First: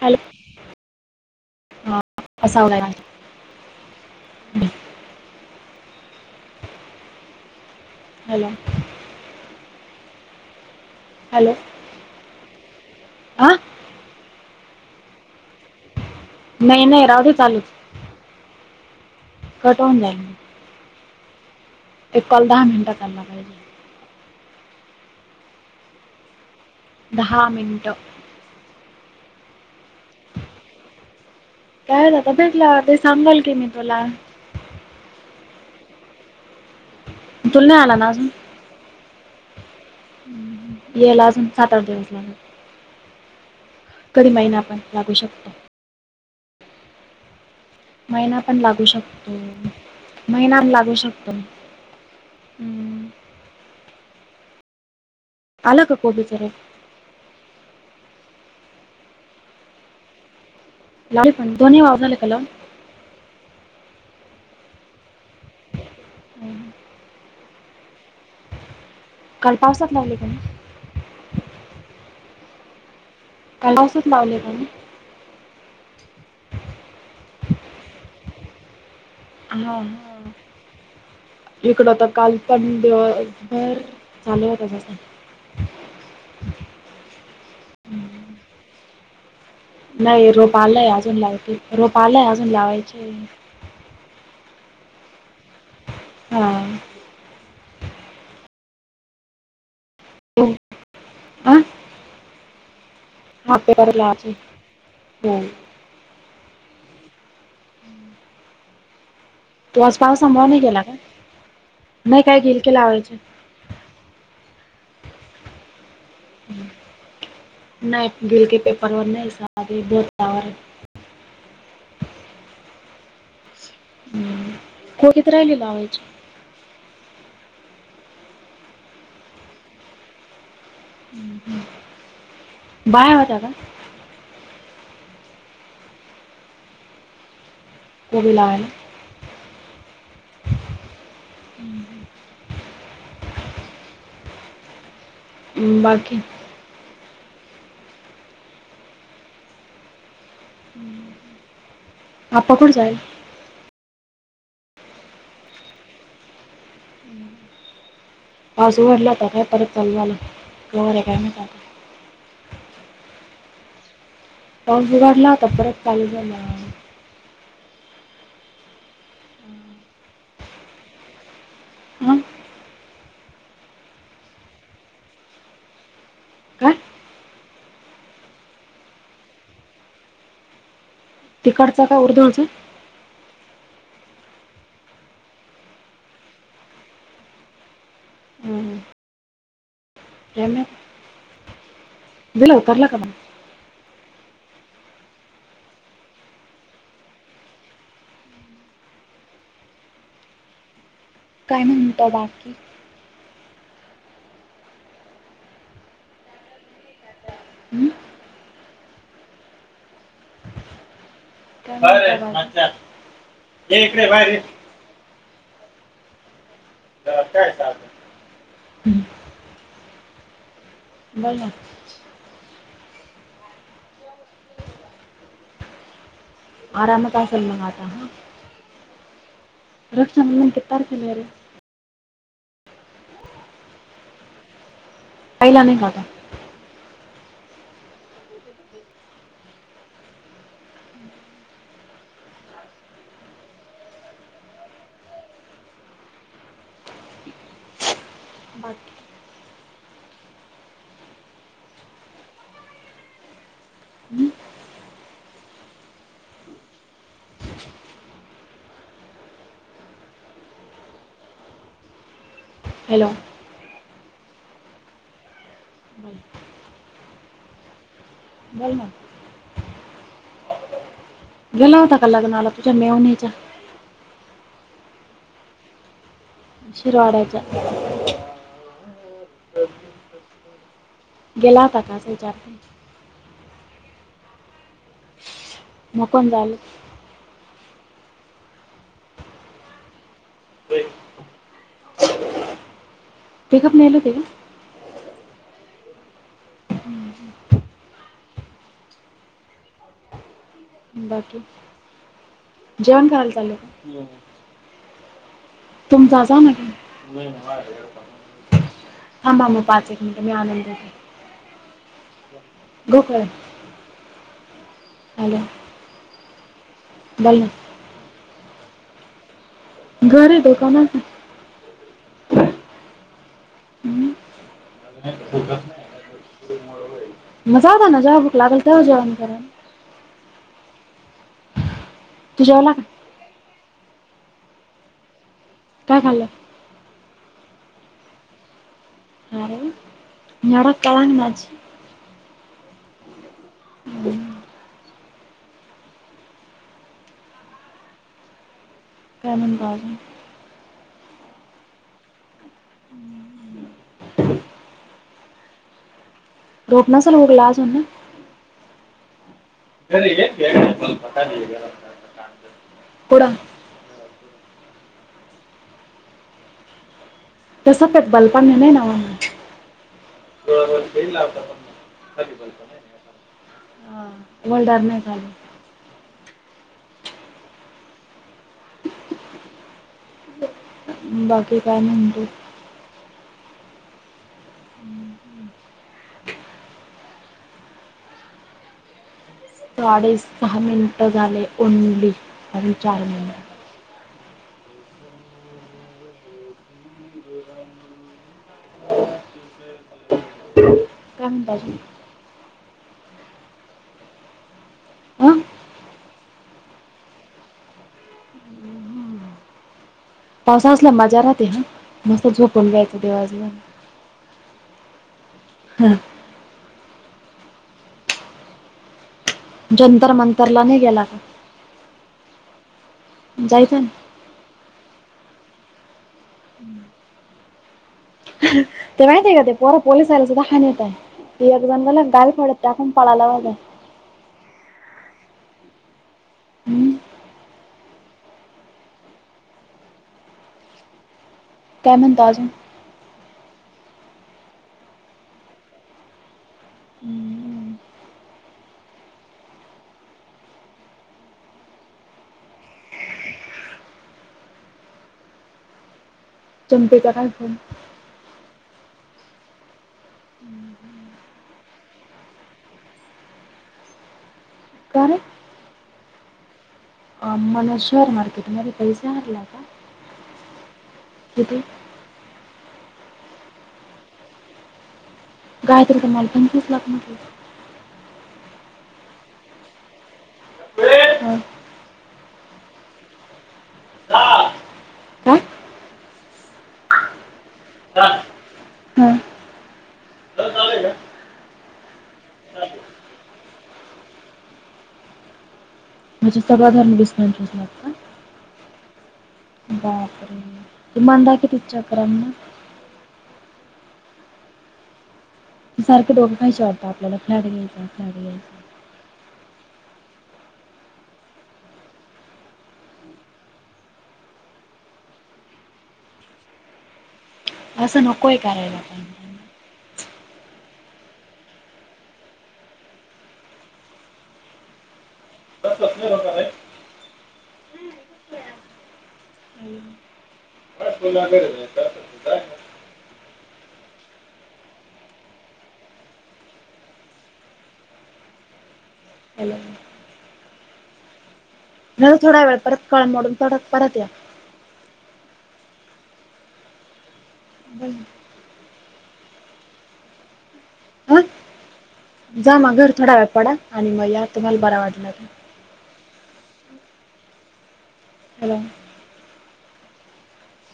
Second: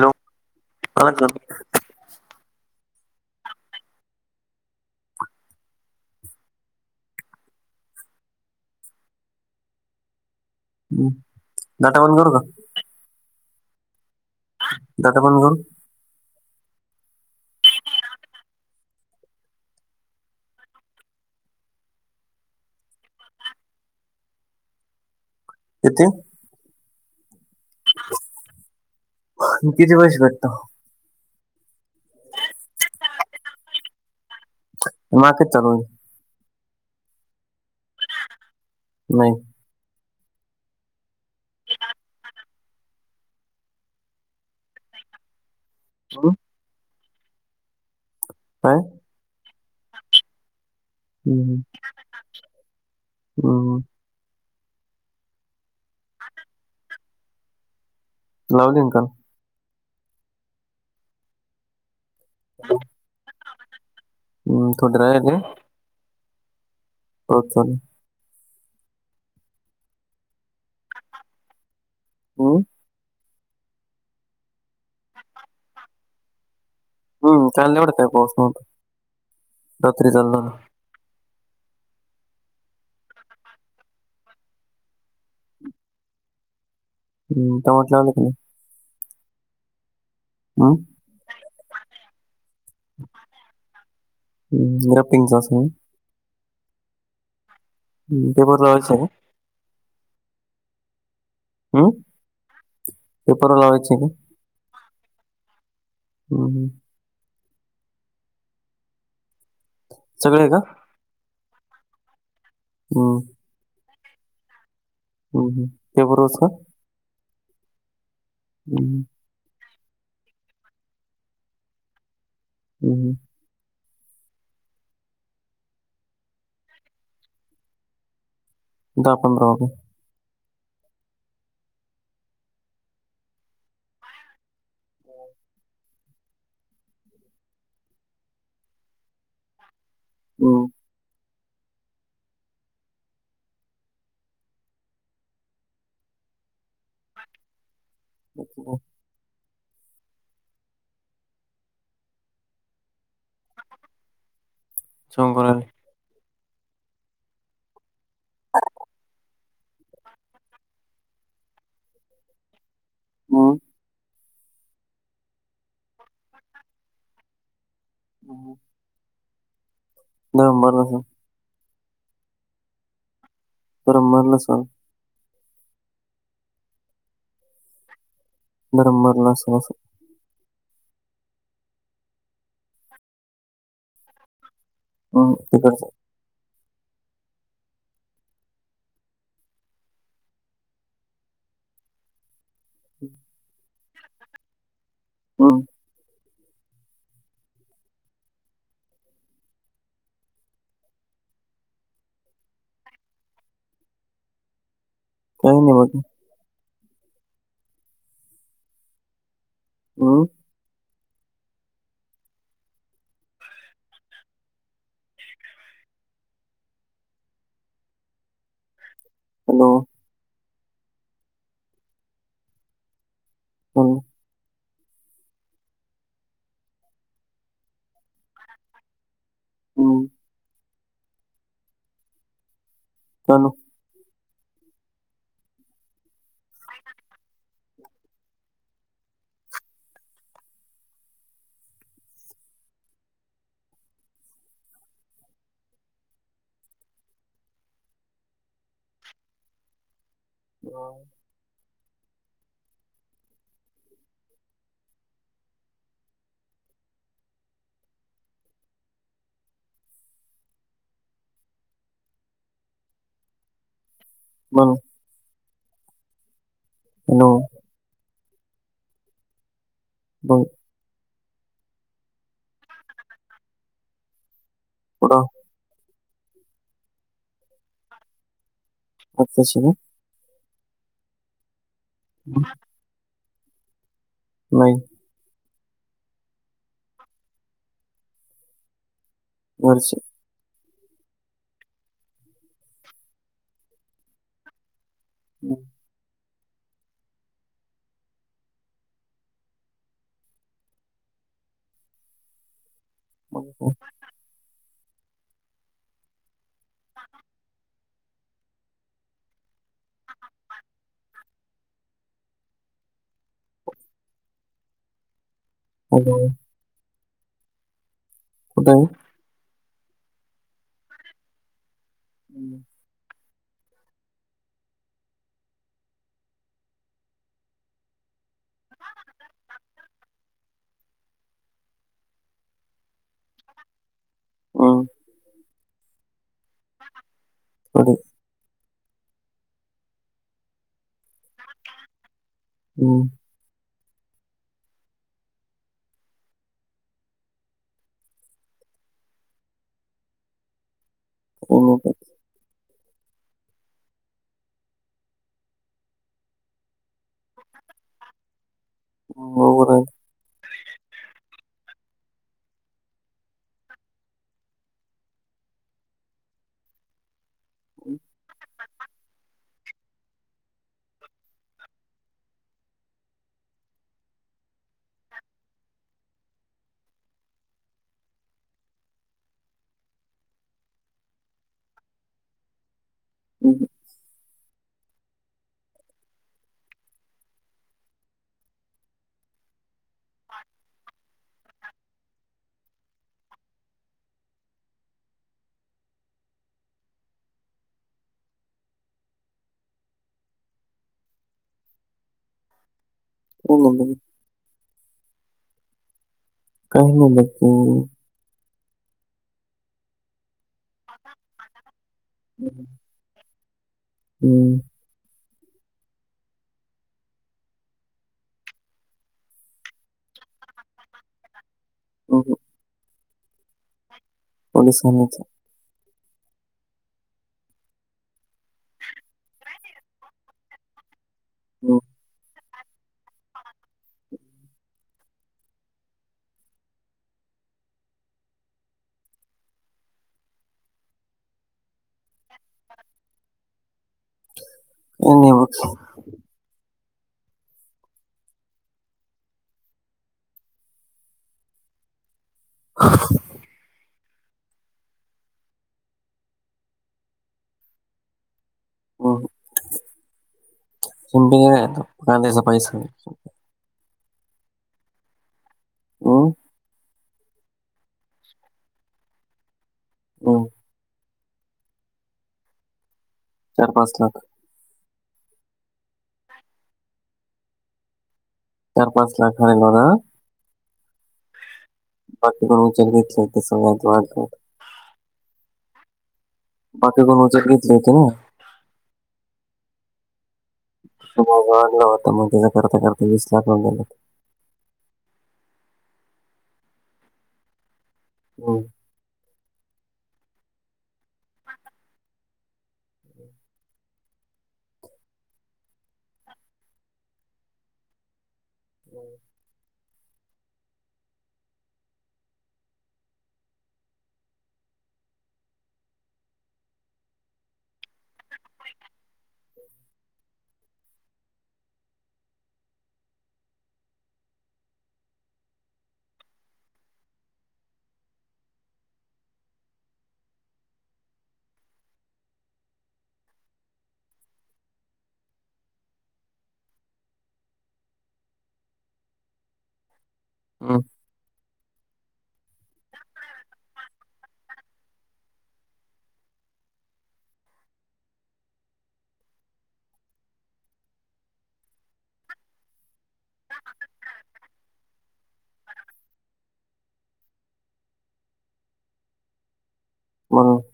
Hello आला का [inaudible] hello? हम्, डाटा बंद करू का? अ डाटा बंद करू? नाही नाही, राहुदे चालू. कट होऊन जाईल. एक कॉल दहा मिनंट करणार हाय मी. कती? दहा मिनट. कितीे दिवस करतो काय आता भेटला ते सांगाल की मी तुला [inaudible] तुला नाही ना आला अजून नाही येला अजून सात आठ दिवस लागनार कधी महिना पण लागू शकतो सोडून महिना पण काय लागू शकतो महिना लागू शकतो हम् हम्म. हम आला का कोबीज होत लावली ना काल लाव पण दोन्ही वाव झाले का लाऊन हम्म कुत्रय ते हम्म. [inaudible] काल पावसात लावलय का मग हो काल पावसात लावलेल हम् चाललय वाढतं पाऊस [inaudible] होव रात्री चालू झाला इकड तर काल पण दिवसभर झाल होता जास्त हम् तवाच लावलंय त्यांनी नाही रोप हम्म? आलय अजून लावतिल रोप आलय अजून लावायचे हम जरा पिंग चाचणी हा हम ते बरवाच आहे हो हम [inaudible] अजून हो हम तो आज पाव सगळे आहे संभावर का नाही गेला काय, नाही काय गेल की लावायच हम्म, हम हम ते रोज का नाही गिल के पेपर हम्म, वर नाही साधे [inaudible] वर आहे हम् हम कोठेत राहिले लावायची दहा पंधरा [inaudible] हम हम बाहेर होत्या का [inaudible] लावायला हम्म हं बाकी [inaudible] आप्पा कोण जायल [inaudible] पाऊस वाढलाय आता काय परत चालू झाला काय होणार ये काय माहिती आत्ता [unintelligible] हम्म पाऊस उघडला होता परत चालू झाला. हम्म हम्म नाय मला नको [unintelligible] मग परमाणला सांग काय? बरं मग नसू असं [unintelligible] तिकडचं का उर्धवच हो तिकडंच हम्म हम्म काय माहित बीला उतारला का मग? हम्म काय म्हणताय बाकी? काय नाय बाकी हम्म हम्म काय रे हर्ष्या ये इकडे बाहेर ये हर्षा आहे का? हॅलो बघ ना हम्म आरामचं असलं मग आता? हम्म, रक्षाबंधन किती तारखेला आहे रे? तनु पाहिला नाही का अजून? बाकी हॅलो हम्म? हॅलो मग हम्म [unintelligible] हॅलो बोलना बऊ गेला होता कर लग्नाला तुझ्या मेव्हण्याच्या? कुठं? शिरवाडाच्या तिकडं कोणत्या सुमो गेला होतात असं हम्म, विचारते नाही मग कोण जायला? घरचे पेकअप नेहले होते का? हम्म हम्म बाकी, जेवण खाल मग चाल. काय? तुम जा-जा म्हणान. थांबा मग पाच, एक मिनिट मी आणून देते गोकळ. हॅलो. हॅलो. बला. हॅलो. घरी दोकानात हाय. हम्. हो. ते मळू होहेल [unintelligible] मजा ना जेव्हा भूक लागल तेव जेवन करन. जेवला का. ह. काय खाल. काय खाल्लं, हो. हर ण्याडा काळां माझी. होम्. हम. काय म्हणतो आ. हो. हम्म, उभं राहिलं. [unintelligible] [unintelligible] तस ते बल पण आहे नावानं. बर [unintelligible] हा मंडळात नाही झाचाल. बाकी काय म्हणतो. हम. साडे सहा मिनिट झाले, ओनली आणि चार मिनट. कंबाजी. हो. आ. काय म्हणत ओ. पावसाळा असल्यावर मजा राहते हं मस्त हम्म, झोपून राहायचं दिवसभर. हम्म. हा. जंतर मंतरला नाई गेला का? हो-हो जायचंय ना पोलिसांनाच हम्म ह ते माहहितय का ते पोरा पोलीस आयला सुद्धा खाान येत आहे एक हम्म, जणला गाल पडत टाकून पळालाज हम्म, काय म्हणता अजून? [unintelligible] हम्म, ह.. [inaudible] तुमच्या इथं काय पण - हं, हं. [unintelligible] कांद्याचा पैसा - का, रे- अं. अ मन शेअर मार्केट मध्ये पैसे हारला का? अ. [inaudible] चार, पाच लाख. गायत्री तुम्हाला पंचवीस लाख म्हटली. चार, पाच लाख आहे बघा. हं. बाकी द विचार घेतले सगळ आत वाात [unintelligible] काय बाकी कोणाच घेतल होती नाही. हां होता मग त्याचा करता, करता वीस लाख [unintelligible] म्हणजे सगळं धरून वीस, पंचवीस लाख का? हं. बापरे!.. त म्हांदाकी तचक्रना. [inaudible] सारखे दोघेपण वाटत [unintelligible] आपल्याला प्लँट घ्यायचा, फ्लॅट घ्यायचा. [inaudible] असं नकोय करायला पण. [inaudible] [unintelligible] फोन लाग नाही. [unintelligible] [inaudible] [inaudible] मला थोडा वेळ परत कळमडून [unintelligible] थोडा परत या. [inaudible] हा जा म घर थोडा वेळ पडा आणि मग या तुम्हाला बरा वाटला तर. हॅलो [unintelligible]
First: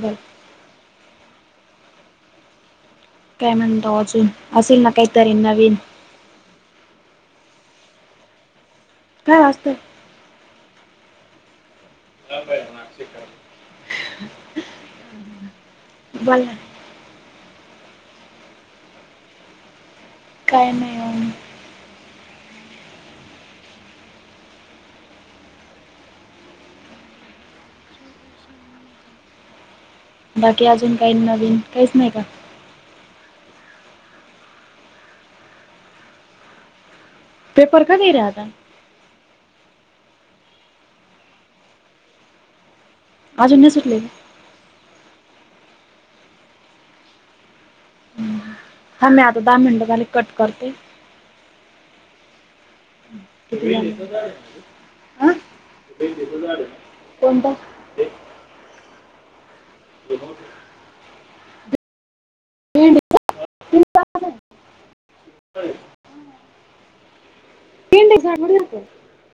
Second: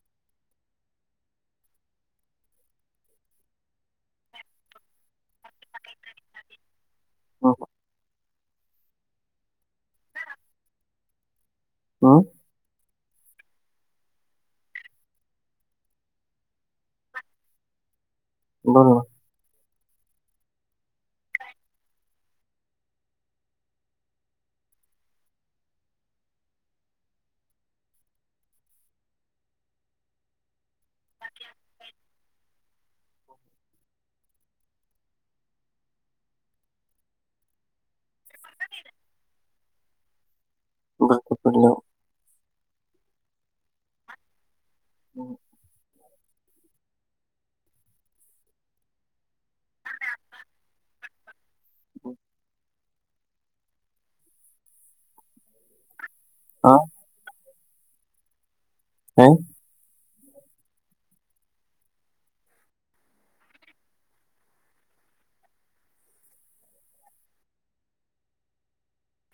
बर काय म्हणतो अजून, असेल ना काहीतरी नवीन? [unintelligible] काय असतंय. अ. [inaudible] बोला. बोल ना. काय नाही निवां- बाकी अजून काही नवीन, काहीच नाही का? [inaudible] पेपर कधी राहता? [unintelligible] [unintelligible] अजूनही सुटल का? ह थांब मी आता दहा मिनिटे झाली की कट करते. हो. झा हा कोणता. हो. [unintelligible] तीन दिवस- तीन तास आहे. तीन [unintelligible] होत्या.